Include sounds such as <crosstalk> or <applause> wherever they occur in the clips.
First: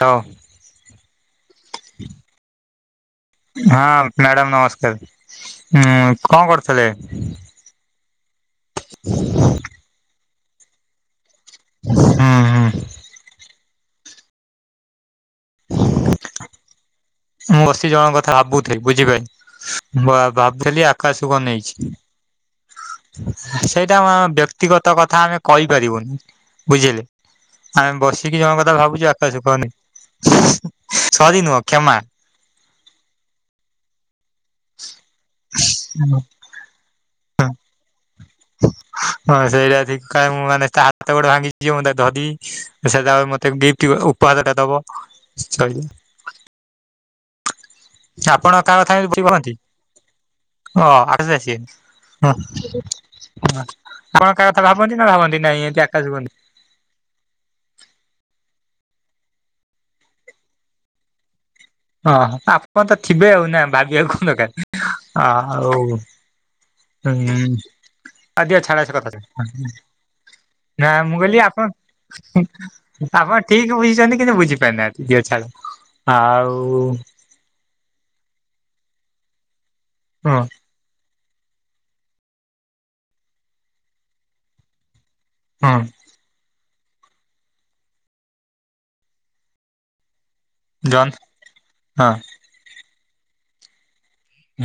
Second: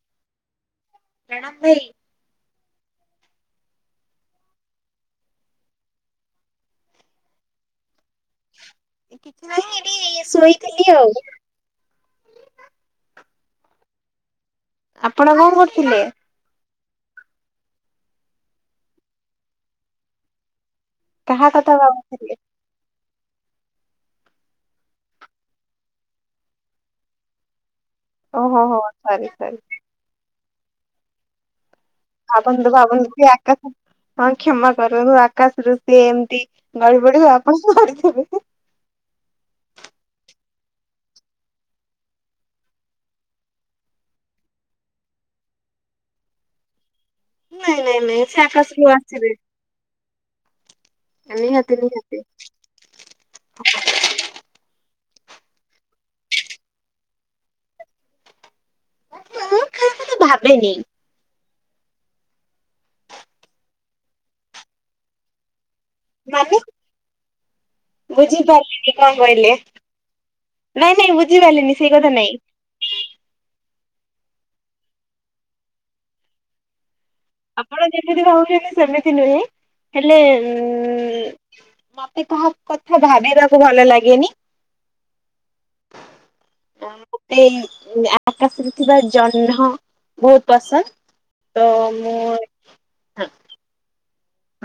ହ। ପ୍ରଣାମ ଭାଇ। <inaudible> ହଁ ମ୍ୟାଡ଼ାମ ନମସ୍କାର ଉଁ କଣ କରୁଥିଲେ? କିଛି ନାଇଁ ଏଇଟି ଶୋଇଥିଲି ଆଉ। ହୁଁ ହୁଁ। ଆପଣ କଣ କରୁଥିଲେ? ମୁଁ ବସି ଜଣଙ୍କ କଥା ଭାବୁଥିଲି ବୁଝିପାଇନି ମା ବାବୁଥିଲି ଆ କାଶ କୁ କାହା କଥା ଅନେଇଛି। ଭାବୁଥିଲେ? ସେଇଟା ଆମ ବ୍ୟକ୍ତିଗତ କଥା ଆମେ କହିପାରିବୁନି ବୁଝିଲେ। ଆମେ ବସିକି ଜଣ ଓହୋ କଥା ହୋ ଭାବୁଚୁ ସରି ଆକାଶକୁ ସରି ଅନେଇ ସରି ନୁହଁ କ୍ଷମା। ଭାବନ୍ତୁ ଭାବନ୍ତୁ କି ଆକାଶ ହଁ କ୍ଷମା କରନ୍ତୁ ଆକାଶରୁୁ ସିଏ ଏମତି ଗଳିପଡ଼ିବ ଆପଣ ପଡ଼ିଦେବେ। ହଁ ସେଇଟା ଠିକ୍ କାଳେ ମୁଁ ମାନେ ତା ହାତ ଗୋଡ଼ ଭାଙ୍ଗିଯିବ ମୁଁ ତାକୁ ଧରିବି। ସେ ତାପରେ ମତେ ଗିଫ୍ଟ ଗୋ ଉପହାର ଟା ଦବ କହିବି। ନାଇଁ ନାଇଁ ନାଇଁ ସେ ଆପଣ କାହା ଆକାଶରୁ କଥା ଏମିତି ବସିକି ଆସିବେ ଭାବନ୍ତି? ଓ ଆଠସ ଅସି ନିହାତି ନିହାତି। ହଁ ହଁ। ଆପଣ କାଆ କଥା ଭାବନ୍ତି ନା ଭାବନ୍ତି ନାଇଁ ଏମିତି ଆକାଶକୁ ଅନେଇ? ମୁଁ କାହାକଥା ଭାବେନି। ହଁ ଆପଣ ତ ଥିବେ ଆଉ ନା ଭାବିବାକୁ କଣ ଦରକାର ଆ ଆଉ ମାନେ ଉଁ ହ ଦିଅ ଛାଡ଼ ବୁଝିପାରିଲିନି ସେ କଣ କଥା କହିଲେ? ଛାଡ଼। ନା ନାଇଁ ନାଇଁ ମୁଁ କହିଲି ଆପଣ ବୁଝିପାରିଲିନି ସେଇ କଥା ନାଇଁ ଆପଣ ଠିକି ବୁଝିଛନ୍ତି କିନ୍ତୁ ବୁଝି ପାରିନାହାନ୍ତି ଦିଅ ଛାଡ଼ ଆଉ ଆପଣ ଯେତେବି ଭାବୁଛନ୍ତି ସେମିତି ନୁହେଁ ହେଲେ ହଁ ଉଁ ମତେ କାହା କଥା ଭାବିବାକୁ ଭଲ ଲାଗେନି। ହୁଁ। ଆ ମୋତେ ଆକାଶରେ ଥିବା ଜହ୍ନ ବହୁତ ପସନ୍ଦ ଜନ୍ ତ ହଁ ମୁଁ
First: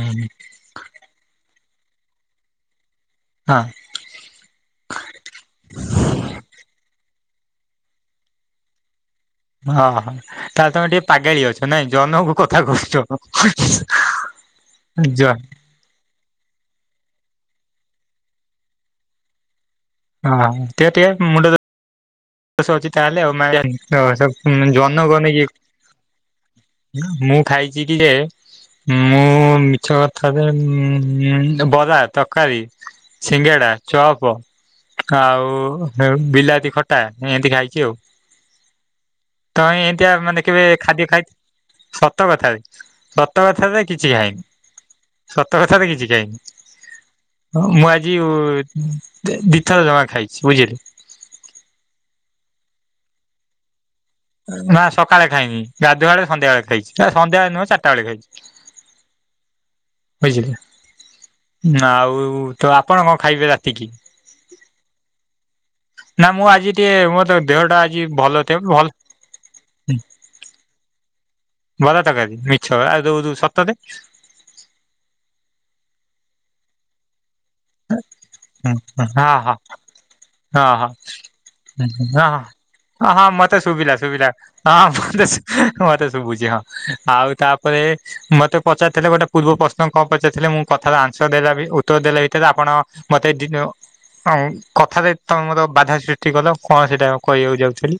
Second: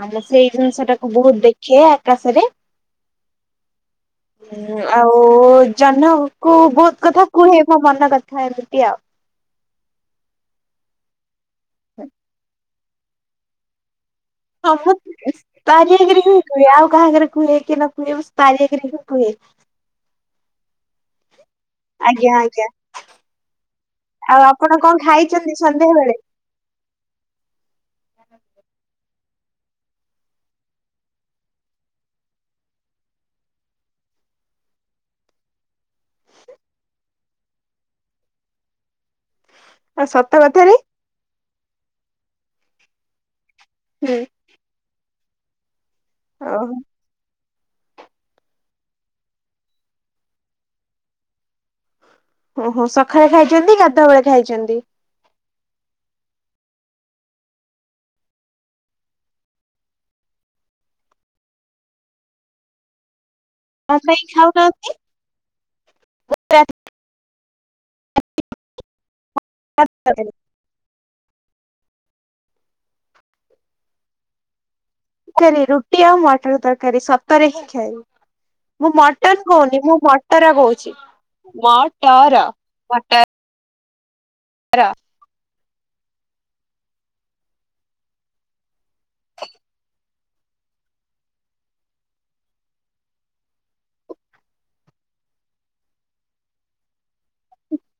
ଆ ମୁଁ ସେଇ ଜିନିଷ ଟାକୁ ବହୁତ ଦେଖେ ଆକାଶରେ। ହାଁ ହଁ ଆଉ ଜହ୍ନକୁ ବହୁତ୍ କଥା କୁହେ ମୋ ମନ କଥା ଏମିତି ଆଉ। ହଁ ତାହେଲେ ତମେ ଟିକେ ପାଗେଳି ଅଛ ନାଇଁ ଜହ୍ନକୁ କଥା କହୁଛ। ଜ <unintelligible> ତାରି ଆଗରେ ହିଁ କୁହେ। ଆଉ କାହା ଆଗରେ କୁହେ କି ନ କୁହେ ବାସ୍ ତାରି ଆଗରେ ହିଁ କୁହେ। ହଁ ଟିକେ ଟିକେ ମୁଣ୍ଡ ଦୋ ଆଜ୍ଞା। ଆଜ୍ଞା ଅଛି ତାହେଲେ ଆଉ ଆଉ ଆପଣ <unintelligible> କଣ ଜହ୍ନକୁ ଖାଇଛନ୍ତି ଅନେଇକି ସନ୍ଧ୍ୟା ବେଳେ ମୁଁ ଖାଇଛି କି ଯେ ମୁଁ ମିଛ କଥା ରେ ବରା, ତରକାରୀ ସିଙ୍ଗେଡା, ଚପ ଆଉ ବିଲାତି ଖଟା ଏନ୍ତି ଖାଇଛି ଆଉ। ତମେ ଆଉ ଏମତିଆ ସତ ମାନେ କେବେ କଥାରେ? ଖାଦ୍ୟ ଖାଇ ସତ କଥା ସ ସତ କଥାରେ କିଛି ହୁଁ ଖାାଇନି ସତ କଥାରେ କିଛି ଖାଇନି। ଓହୋ ହଁ ମୁଁ ଆଜି ଦିଥର ଜମା ଖାଇଛି ବୁଝିଲେ। ଓହୋ ସଖାଳେ ଖାଇଛନ୍ତି ଗାଧୁଆ ବେଳେ ଖାଇଛନ୍ତି। ନା ସକାଳେ ଖାଇନି ଗାଧୁଆ ବେଳେ ସନ୍ଧ୍ୟା ବେଳେ ଖାଇଛି ସନ୍ଧ୍ୟା ବେଳେ ନୁହେଁ ଚାରିଟା ବେଳେ ଖାଇଛି। ଆଉ ତ ଆପଣ କଣ ଖାଇବେ ରାତିକି? କାଇଁ ଖାଉନାହାନ୍ତି? ନା ମୁଁ ଆଜି ଟିକେ ମୋର ଦେହଟା ଆଜି ଭଲ ଥି ଭଲ <unintelligible> ବରା, ତରକାରି ମିଛ ଆଉ ଯୋଉ-ଯୋଉ ସତରେ କାରୀ ରୁଟି ଆଉ ମଟର ତରକାରୀ ସତରେ ହିଁ ଖାଇବି। ହଁ ମୁଁ ମଟନ ହଁ ହଁ କହୁନି ମୁଁ ମଟର ହଁ କହୁଛି ହଁ। ମଟର। ହଁ ମଟର। ମୋତେ ଶୁଭିଲା ଶୁଭିଲା ହଁ ମୋତେ ମୋତେ ଶୁଭୁଚି ହଁ। ଆଉ ତାପରେ ମୋତେ ପଚାରିଥିଲେ ଗୋଟେ ପୂର୍ବ ପ୍ରଶ୍ନ କଣ? ପଚାରିଥିଲେ ମୁଁ କଥାର ଆନସର ଦେଇଥାନ୍ତି ଉତ୍ତର ଦେଇଥିଲେ ଆପଣ ମୋତେ <unintelligible> ହଁ କଥାରେ ତମେ ମୋର ବାଧା ସୃଷ୍ଟି କଲ କଣ ସେଇଟା କହିବାକୁ ଯାଉଥେଲି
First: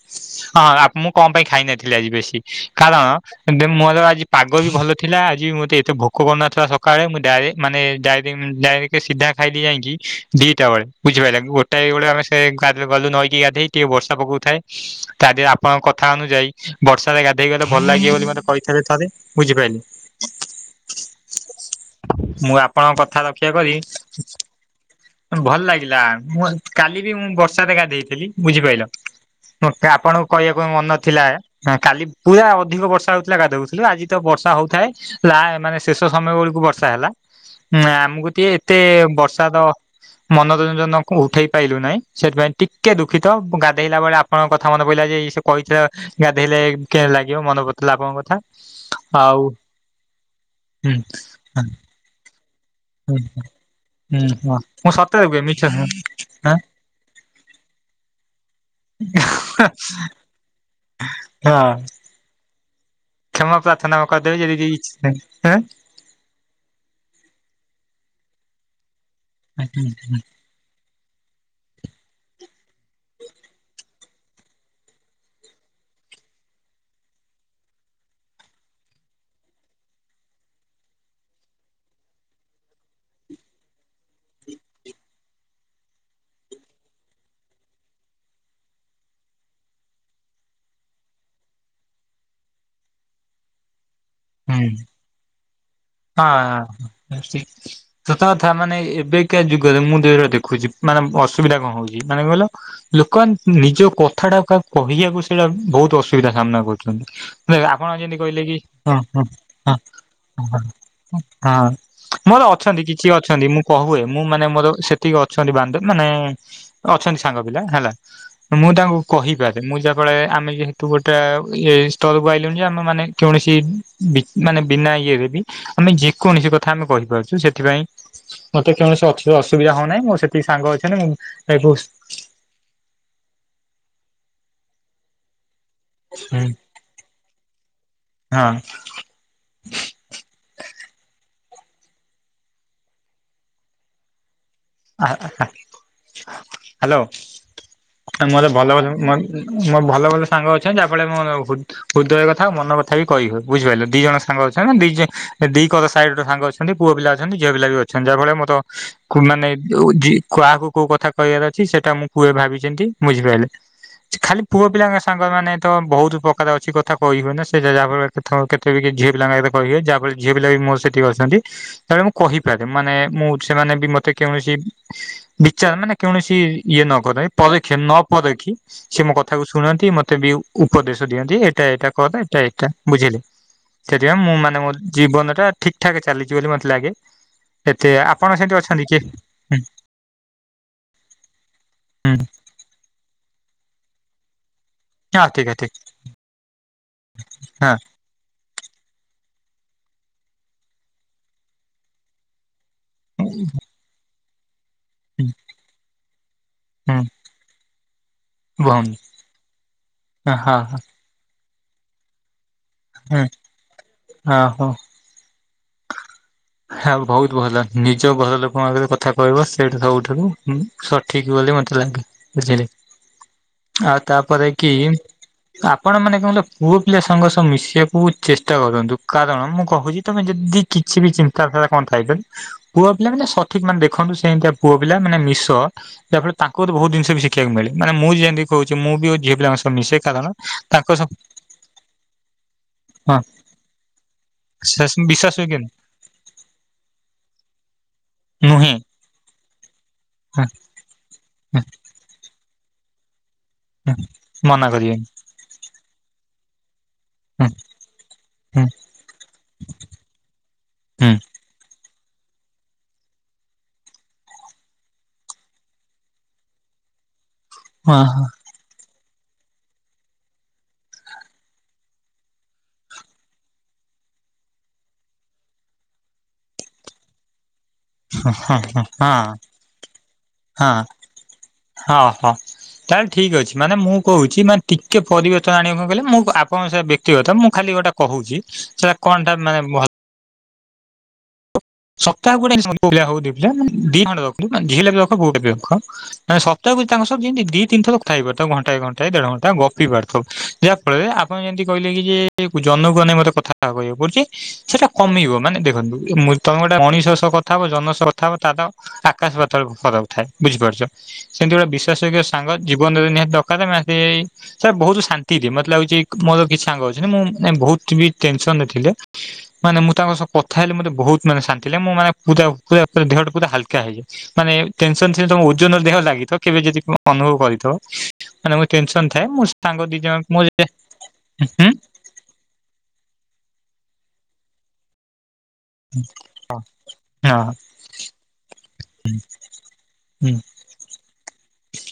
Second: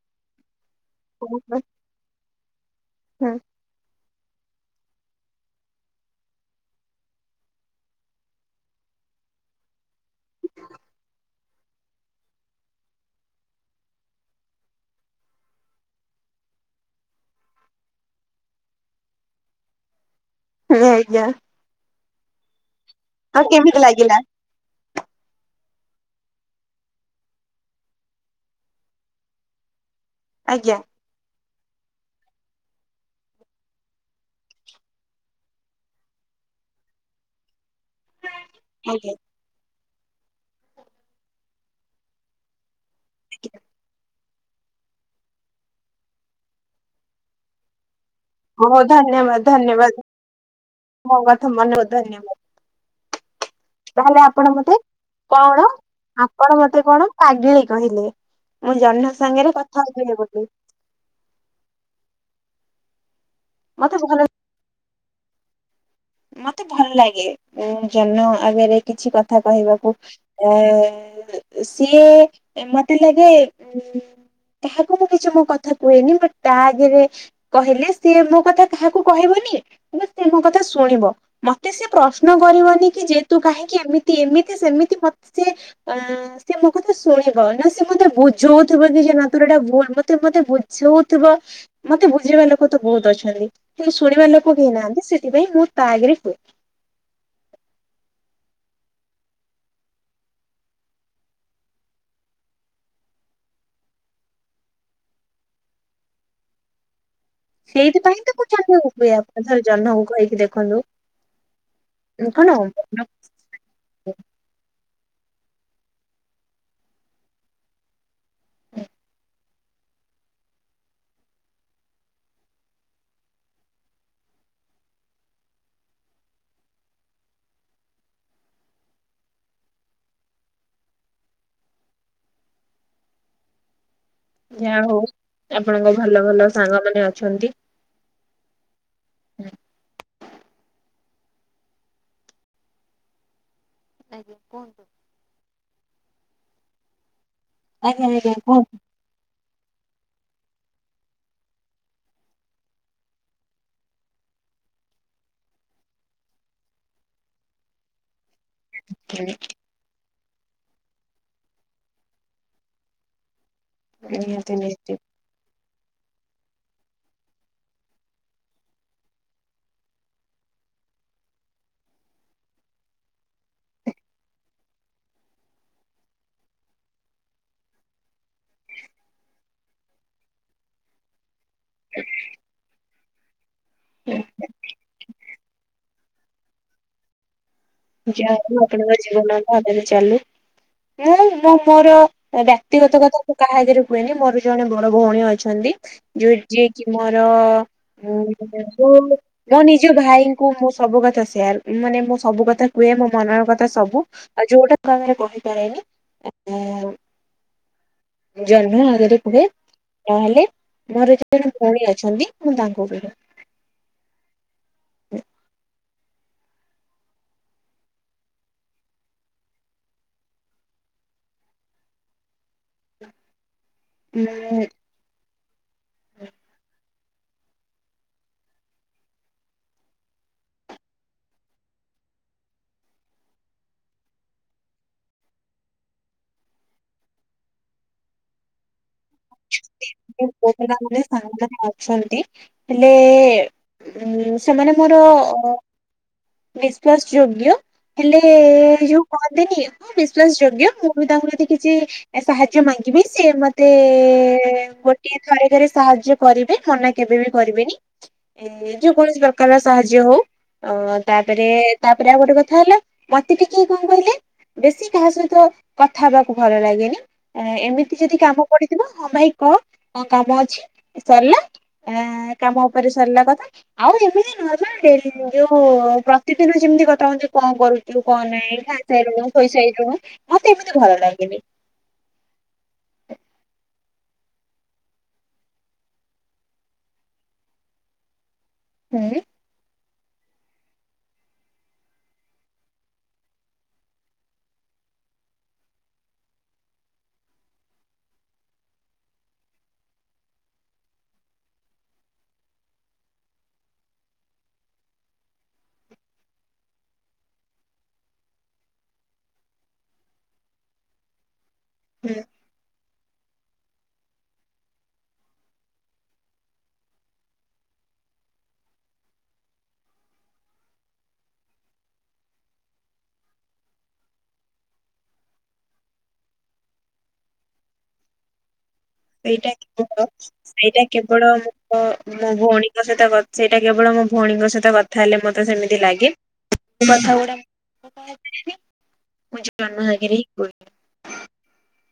ହଁ - ମୁଁ କଣ ପାଇଁ ଖାଇନଥିଲି ଆଜି ବେଶୀ କାରଣ ମୋର ଆଜି ପାଗ ବି ଭଲ ଥିଲା ଆଜି ବି ମୋତେ ଏତେ ଭୋକ କରୁନଥିଲା ସକାଳେ ମୁଁ ଡାଇରେକ୍ଟ ମାନେ ଡାଇ ଡାଇରେକ୍ଟ ସିଧା ଖାଇଲି ଯାଇକି ଦିଟା ବେଳେ ବୁଝି ପାରିଲ ଗୋଟାଏ ବେଳେ ଆମେ ସେ ଗାଡ଼ିରେ ଗଲୁ ନଈକି ଗାଧେଇ। ଟିକେ ବର୍ଷା ପକାଉଥାଏ। ତା ଦେହରେ ଆପଣଙ୍କ କଥା ଅନୁଯାୟୀ ବର୍ଷାରେ ଗାଧେଇ ଗଲେ ଭଲ ଲାଗିବ ବୋଲି ମୋତେ କହିଥିଲେ ଥରେ। ବୁଝି ପାଇଲ। ସେ ଆଜ୍ଞା ମୁଁ ଆପଣଙ୍କ କଥା ଆଉ ରକ୍ଷା କେମିତି ଲାଗିଲା କରିବି ଭଲ ଲାଗିଲା ମୁଁ କାଲି ବି ମୁଁ ବର୍ଷା ଗାଧେଇ ଦେଇଥିଲି ବୁଝିପାରଲ ମୋତେ ଆପଣଙ୍କୁ କହିବାକୁ ଆଜ୍ଞା ମନ ଥିଲା କାଲି ପୁରା ଅଧିକ ବର୍ଷା ହଉଥିଲା ଗାଧୋଉଥିଲୁ ଆଜି ତ ବର୍ଷା ହଉଥାଏ ପ୍ରାୟ ଶେଷ ସମୟ ବେଳକୁ ବର୍ଷା ହେଲା ଉ ଆମକୁ ଟିକେ ଏତେ ଆଜ୍ଞା। ବର୍ଷାର ମନୋରଞ୍ଜନ କୁ ଉଠେଇ ପାଇଲୁ ନାହିଁ ସେଥିପାଇଁ ଟିକେ ଦୁଃଖିତ ମୁଁ ଗାଧୋଇଲା ବେ ଆ - କଣ କଥା ମନେ ପଇଲା ଯେ ସେ କହିଥିଲା ଗାଧୋଇଲେ କେ ଲାଗିବ ମନେ ପେଇଲା ଆପଣଙ୍କ କଥା ହଁ ଧନ୍ୟବାଦ ଆଉ ଧନ୍ୟବାଦ ହୁଁ ମୋ କଥ ମନ ଧନ୍ୟବାଦ ହୁଁ ହୁଁ ତାହେଲେ ଆପଣ ମୋତେ କଣ ନୁହେଁ ହଁ ଆପଣ ମୋତେ କଣ ପାଗିଳୀ କହିଲେ ମୁଁ ଜହ୍ନ ସାଙ୍ଗରେ କଥା ହେବି ବୋଲି ହଁ କ୍ଷମା ମତେ ପ୍ରାର୍ଥନା ଭଲ କରିଦେବେ ଯଦି ମୋତେ ଭଲ ଲାଗେ ଉ ଜହ୍ନ ଆଗରେ କିଛି କଥା କହିବାକୁ ଏ ସିଏ ମତେ ଲାଗେ କାହାକୁ ମୁଁ କିଛି ମୋ କଥା କୁହେନି ବଟ ତା ଆଗରେ କହିଲେ ସିଏ ମୋ କଥା କାହାକୁ କହିବନି କିନ୍ତୁ ସିଏ ମୋ କଥା ଶୁଣିବ। ମତେ ସେ ପ୍ରଶ୍ନ କରିବନି କି ଯେତୁ କାହିଁକି ଏମିତି ଏମିତି ସେମିତି ମତେ ସେ ଅ ସେ ମୋ କଥା ଶୁଣିବ ନା ସେ ମତେ ବୁଝଉଥିବ କି ତୋର ଏଇଟା ଭୁଲ ମତେ ମତେ ବୁଝଉଥିବ। ମତେ ବୁଝିବା ଲୋକ ତ ବହୁତ ଅଛନ୍ତି କିନ୍ତୁ ଶୁଣିବା ଲୋକ କେହି ନାହାନ୍ତି ସେଥିପାଇଁ ମୁଁ ତା ଆଗରେ କୁହେ। ହଁ ସତ କଥା ମାନେ ଏବେକା ଯୁଗରେ ମୁଁ ଯୋରା ଦେଖୁଛି ମାନେ ଅସୁବିଧା କଣ ହଉଛି ମାନେ କହିଲ ଲୋକମାନେ ନିଜ କଥା ଟା କା କହିବାକୁ ସେଇଟା ବହୁତ ଅସୁବିଧା ସାମ୍ନା କରୁଛନ୍ତି। ନା ଆପଣ ସେଇଥିପାଇଁ ଯେମିତି ତ ମୁଁ କହିଲେ କି ଜହ୍ନକୁ କୁହେ ଆପଣ ଥରେ ଜହ୍ନକୁ କହିକି <unintelligible> ଦେଖନ୍ତୁ ହଁ ମୋର କଣ ଅଛନ୍ତି କିଛି ଅଛନ୍ତି ମୁଁ କହୁଏ ମୁଁ ମାନେ ମୋର ସେତିକି ଅଛନ୍ତି ବାନ୍ଧ ମାନେ ଅଛନ୍ତି ସାଙ୍ଗ ପିଲା ହେଲା। ମୁଁ ତାଙ୍କୁ କହିପାରେ ମୁଁ ଯାହା ଫଳେ ଆମେ ଯେହେତୁ ଗୋଟେ ଏଇ ସ୍ତରକୁ ଆଇଲୁଣି ଯେ ଆମେ ମାନେ କୌଣସି ବି ମାନେ ବିନା ଇଏରେ ବି ଆମେ ଯେକୌଣସି କଥା ଆମେ କହିପାରୁଛୁ ସେଥିପାଇଁ ମତେ କୌଣସି ଅସ ଅସୁବିଧା ହଉନାହିଁ ମୋ ସେତିକି ସାଙ୍ଗ ଅଛନ୍ତି ମୁଁ ଏଇ ବୁସ ଯା ହଉ ଆପଣଙ୍କ ଭଲ ଭଲ ସାଙ୍ଗ ମାନ ଅଛନ୍ତି। ହଁ। ଆଜ୍ଞା କୁହନ୍ତୁ। <unintelligible> ଆଜ୍ଞା ଆଜ୍ଞା ମୋ କୁହନ୍ତୁ ଭଲ ଭଲ ସାଙ୍ଗ ଅଛନ୍ତି ଯାହାଫଳରେ ମୁଁ ହୃ ହୃଦୟ କଥା ଆଉ ମନ କଥା ବି କହି ହୁଏ ବୁଝିପାଇଲ ଦି ଜଣ ସାଙ୍ଗ ଅଛନ୍ତି ଦି ଦି କ କର ସାଇଡ ର ସାଙ୍ଗ ଅଛନ୍ତି। ଅଛନ୍ତି ପୁଅ ପିଲା ଅଛନ୍ତି ଝିଅିଲା ବି ଅଛନ୍ତି ଯାହା ଫଳରେ ମୋର କୁ ମାନେ ଯୋଉ ଦି କାହାକୁ କୋଉ କଥା କହିବାର ଅଛି ସେଟା ମୁଁ କୁଏ ଭାବିଚିନ୍ତି ବୁଝିପାଇଲେ। ଖାଲି ନିହାତି ପୁଅ ପିଲାଙ୍କ ନିହାତି ସା ମାନେ ତ ବହୁତ ପ୍ରକାର ଅଛି କଥା କହିହୁଏନା ସେ ଯାଫଳରେ କେତେ ବି ଝିଅ ପିଲାଙ୍କ ଆଗରେ କହିବେ ଯାହା ଫଳରେ ଝିଅ ପିଲା ବି ମୋର ସେଠକି ଅଛନ୍ତି ତା ମୁଁ କହିପାରେ ମାନେ ମୁଁ ସେମାନେ ବି ମତେ କୌଣସି ବିଚାର ମାନେ କୌଣସି ଇଏ ନକରେ ପରଖି ନ ପରଖି ସେ ମୋ କଥାକୁ ଶୁଣନ୍ତି ମତେ ବି ଉପଦେଶ ଦିଅନ୍ତି ଏ ଏଟା ଏଇଟା କରଦେ ଏଟା ଏଇଟା ବୁଝିଲେ ସେଥିପାଇଁ ମୁଁ ମାନେ ମୋ ଜୀବନ ଟା ଠିକ ଠାକ ଚାଲିଛି ବୋଲି ମତେ ଲାଗେ ଏତେ ଯାହା ଆପଣ ସେମିତି ହଉ ଅଛନ୍ତି କି <unintelligible> ହୁଁ ମୁଁ ମୋର ହୁଁ ବ୍ୟକ୍ତିଗତ କଥା କୁ କାହା ଆଗରେ କୁହେନି ମୋର ଜଣେ ବଡ ଭଉଣୀ ହଁ ଠିକ ଅଛନ୍ତି ଠିକ ଯୋଉ ଯିଏ କି ମୋର ହଁ <unintelligible> ମୋ ନିଜ ଭାଇଙ୍କୁ ମୁଁ ସବୁ କଥା ସେୟାର ମାନେ ମୋ ସବୁ କଥା କୁହେ ମୋ ମନର କଥା ସବୁ ଆଉ ଯୋଉଟା କାହା ଆଗରେ କହିପାରେନି ତାକୁ ହୁଁ ଜହ୍ନ ଭଉଣୀ ଆଗରେ କୁହେ ହଁ ନହେଲେ ହଁ ମୋର ମୋର ଜଣେ ଭଉଣୀ ଅଛନ୍ତି ମୁଁ ତାଙ୍କୁ କୁହେ। ଓ ହୋ। ଆଉ ବହୁତ ଭଲ ନିଜ ଘର ଲୋକଙ୍କ ଆଗରେ କଥା କହିବ ସେଇଠା ସବୁଠାରୁ ଉଁ ସଠିକ ବୋଲି ମୋତେ ଲାଗେ। ବୁଝିଲେ। ଆଉ ତାପରେ କି ଆପଣ ମାନେ କଣ ଲ ପୁଅ ପିଲା ସାଙ୍ଗ ସହ ମିଶିବାକୁ ଚେଷ୍ଟା କରନ୍ତୁ କାରଣ ମୁଁ କହୁଛି ତମେ ଯଦି କିଛି ବି ଚୀନ୍ ନ୍ତା ଫିନ୍ତା କଣ ଥାଏ ପୁଅ ପିଲା ମାନେ ସଠିକ ମାନେ ଦେଖନ୍ତୁ ସେମିତିଆ ପୁଅ ପିଲା ମାନେ ମିଶ ଦେଖ ତାଙ୍କ କତିରୁ ବହୁତ ଜିନିଷ ବି ସିଖିବାକୁ ମିଳେ ମାନେ ମୁଁ ବି ଯେମିତି କହୁଛି ମୁଁ ବି ଝିଅ ପିଲାଙ୍କ ସହ ମିଶେ <unintelligible> କାରଣ ତାଙ୍କ ସହ ଅଛନ୍ତି ହେଲେ ହଁ ସେମାନେ ମୋର ବିଶ୍ୱାସ ଯୋଗ୍ୟନି ବିଶ୍ୱାସ ଯୋଗ୍ୟ ହେଲେ ଏ ନୁହେଁ ଯୋଉ କହନ୍ତିନି ମୁଁ ବିସ୍ ବିଶାସ ଯୋଗ୍ୟ ମୁଁ ବି ତାଙ୍କୁ ବି ଯଦି କିଛି ସାହାଯ୍ୟ ମାଗିବି ସିଏ ମତେ ଏ ମନା କରିବେନି ଗୋଟିଏ ଥରକରେ ସାହାଯ୍ୟ କରିବେ ମନା କେବେ ବି ହୁଁ କରିବେନି। ଏ ହୁଁ ଯେକୌଣସି ପ୍ରକାରର ସାହାଯ୍ୟ ହଉ। ଅଁ ହୁଁ ତାପରେ ତାପରେ ଆଉ ଗୋଟେ କଥା ହେଲା। ମତେ ଟିକେ କଣ କହିଲେ? ବେଶୀ କାହା ସହିତ କଥା ହବାକୁ ଭଲ ଲାଗେନି। ଏ ଏମିତି ଯଦି ହଁ କାମ ପଡିଥିବ। ହଁ ଭାଇ କହ କଣ କାମ ଅଛି ସରିଲା ଏ କାମ ଉପରେ ସରିଲା କଥା। ଆଉ ଏମିତି ନର୍ମାଲ ଡେଲି ଯୋଉ ପ୍ରତିଦିନ ଯେମିତି କଥା ହୁଅନ୍ତି କଣ କରୁ ଥିଲୁ କଣ ନାହିଁ ହଁ ହଁ ହଁ ଖାଇସାଇଲୁଣୁ, ଶୋଇସାଇଲୁଣୁ, ମତେ ହଁ ଏମିତି ଭଲଲାଗେନି। ହଁ ହଁ। ତାହେଲେ ଠିକ୍ ଅଛି ମାନେ ମୁଁ କହୁଛି ମାନେ ଟିକେ ପରିବର୍ତ୍ତନ ଆଣିବେ କଣ କହିଲେ? ମୁଁ ଆପଣଙ୍କ ସହ ବ୍ୟକ୍ତିଗତ ମୁଁ ଖାଲି ଗୋଟେ। କହୁଛି ସେଟା ହୁଁ କଣଟା ମାନେ ମ ସପ୍ତାହକୁ ଗୋଟେ <unintelligible> ପୁଅପିଲା ହଉ ଝିଅପିଲା ମାନେ ଦି ଟା ଖଣ୍ଡେ ରଖିଲୁ ମାନେ ଝୀ ଲାଗି ରଖ୍ ପୁଅ ଟା ବି ରଖ୍। ମାନେ ସପ୍ତାହକୁ ତାଙ୍କ ସହ ଯେମିତି ଦି ତିନିଥର କଥା ହେଇପାରୁଥିବ ଘଣ୍ଟାଏ ଘଣ୍ଟାଏ ଦେଢଘଣ୍ଟା ଗପିପାରୁଥବ। ଯାହା ଫଳରେ ଆପଣ ଯେମିତି କହିଲେ କି ଯେ ଜହ୍ନକୁ ଅନେଇ ମତେ କଥାବାର୍ତ୍ତା କରିବାକୁ ପଡୁଛି। ସେଟା କମିବ ମାନେ ଦେଖନ୍ତୁ ଏ ମୁଁ ତମେ ଗୋଟେ ମଣିଷ ସହ କଥା ହବ ଜହ୍ନ ସହ କଥା ହବ ତାର ଆକାଶ ପାତାଳ ଫରକ ଥାଏ ବୁଝିପାରୁଛ। ସେମିତି ଗୋଟେ ବିଶ୍ୱାସ ଯୋଗ୍ୟ ସାଙ୍ଗ ଜୀବନରେ ନିହାତି ଦରକାର ମାନେ ଏଇ ସେ ବହୁତ ଶାନ୍ତି ଦିଏ ମତେ ଲାଗୁଛି ମୋର କିଛି ସାଙ୍ଗ ଅଛନ୍ତି ମୁଁ ଏ ବହୁତ ବି ଟେନସନ ରେ ଥିଲେ। ମାନେ ମୁଁ ତାଙ୍କ ସହ କଥା ହେଲେ ମତେ ବହୁତ ମାନେ ଶାନ୍ତି ଲାଗେ। ମୁଁ ମାନେ <unintelligible> ପୁରା ଦେହଟା ପୁରା ହାଲକା ହେଇଯାଏ। ମାନେ ଟେନସନ ଥିଲେ ତମ ଓଜନ ରେ ଦେହ ଲାଗିଥିବ କେବେ ଯଦି କ ଅନୁଭବ କରିଥିବ ମାନେ ମୁଁଇ ଟେନସନ। ଥାଏ ମୋ ସେଇଟା ସାଙ୍ଗ ଦି କେବଳ ଜଣ ମୁଁ ସେଇଟା କେବଳ ହୁଁ ମୋ ମୋ ଭଉଣୀ। ମୋ ସହିତ କ ସେଇଟା କେବଳ ମୋ ଭଉଣୀଙ୍କ ସହିତ କଥା ହେଲେ ମତେ ସେମି ଶାନ୍ତି ଲାଗେ କଥାଗୁଡା। ହଁ <unintelligible> ମୁଁ ଜହ୍ନ ଆଗରେ ହିଁ କୁହେ।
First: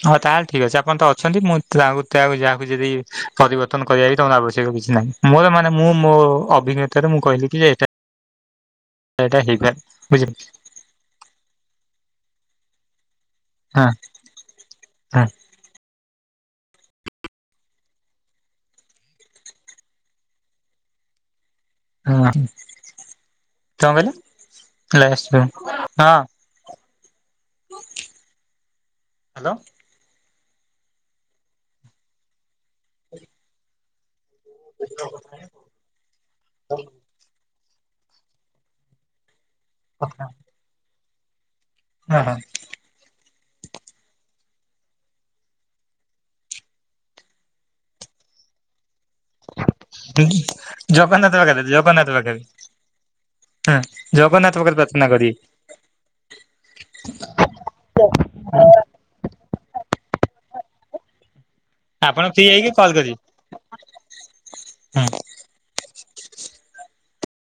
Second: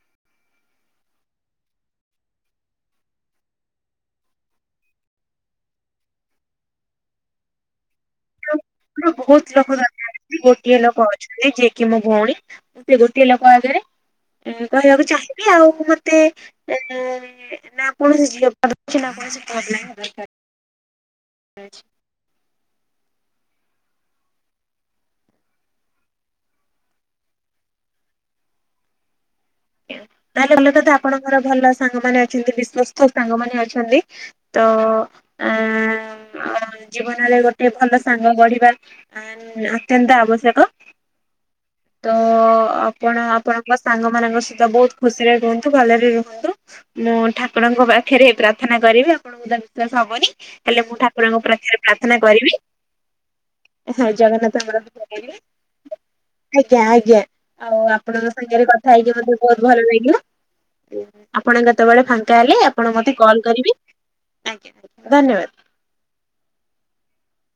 ହଁ ତାହେଲେ ଠିକ ଅଛି ଆପଣ ତ ଅଛନ୍ତି ମୁଁ ତାକୁ ଯାହାକୁ ଯଦି ପରିବର୍ତ୍ତନ କରିବା ବି ତମର ଆବଶ୍ୟକ କିଛି ନାହିଁ। ମୋର ମାନେ ମୁଁ ମୋ ଅଭିଜ୍ଞତାରେ ମୁଁ କହିଲି କି ଯେ ଏଟା। <unintelligible> ବହୁତ୍ ଲୋକ ବୁଝିଲେ ଗାଧାନ୍ତି ବ ଗୋଟିଏ ଲୋକ ଅଛନ୍ତି ଯିଏକି ମୋ ଭଉଣୀ ମୁଁ ସେ ଗୋଟିଏ ଲୋକ ଆଗରେ। ହଁ ଏ ହଁ କହିବାକୁ ଚାହିଁବି ଆଉ ମତେ ଏ। ନା କୌଣସି ଝିଅ ପିଲା ଦରକାର ଅଛି ନା କୌଣସି ପୁଅପିଲା ଦରକାର ଅଛି। ହଁ ହଁ। କଣ କହିଲ? କ୍ଲାସ୍ ରୁମ ହଁ। ହାଲୋ। ତାହେଲେ ଭଲକଥା ଆପଣଙ୍କର ଭଲ ସାଙ୍ଗମାନେ ଅଛନ୍ତି ବିଶ୍ଵସ୍ତ ସାଙ୍ଗ ମାନେ ଅଛନ୍ତି। ତ ଆମ ଆମ୍ ଜୀବନରେ ଗୋ ଟେ ଭଲ ସାଙ୍ଗ ଗଢିବା ଆଁନ ଅତ୍ୟନ୍ତ ଆବଶ୍ୟକ। ତ ହଁ ହଁ ଆପଣ ଆପଣଙ୍କ ସାଙ୍ଗ ମାନଙ୍କ ସ ତ ବହୁତ ଖୁସିରେ ରୁହନ୍ତୁ ଭଲରେ ରୁହନ୍ତୁ ମୁଁ ଠାକୁରଙ୍କ ପାଖରେ ପ୍ରାର୍ଥନା କରିବି ଆ ଆପଣଙ୍କୁ ତ ବିଶ୍ୱାସ ହବନି ହେଲେ ମୁଁ ଜଗନ୍ନାଥ ଠାକୁରଙ୍କ ପାଖରେ ଜଗନ୍ନାଥ ପ୍ରାର୍ଥନା ପାଖରେ କରିବି। ହଁ ଜଗନ୍ନାଥ ପାଖରେ ଆମର ଦୁଃଖ ପ୍ରାର୍ଥନା ଶୁଣିବେ। କରିବେ ଆଜ୍ଞା ଆଜ୍ଞା ଆଉ ଆପଣଙ୍କ ସାଙ୍ଗରେ କଥା ହେଇକି ମତେ। ବହୁତ ଭଲ ଲାଗିଲା ଉଁ ଆପଣ କେତେବେଳେ ଆପଣ ଫାଙ୍କା ଫ୍ରି ହେଲେ ହେଇକି ଆପଣ ମତେ କରିବେ। କଲ୍। କରିବି ଆଜ୍ଞା ଆଜ୍ଞା ଧନ୍ୟବାଦ।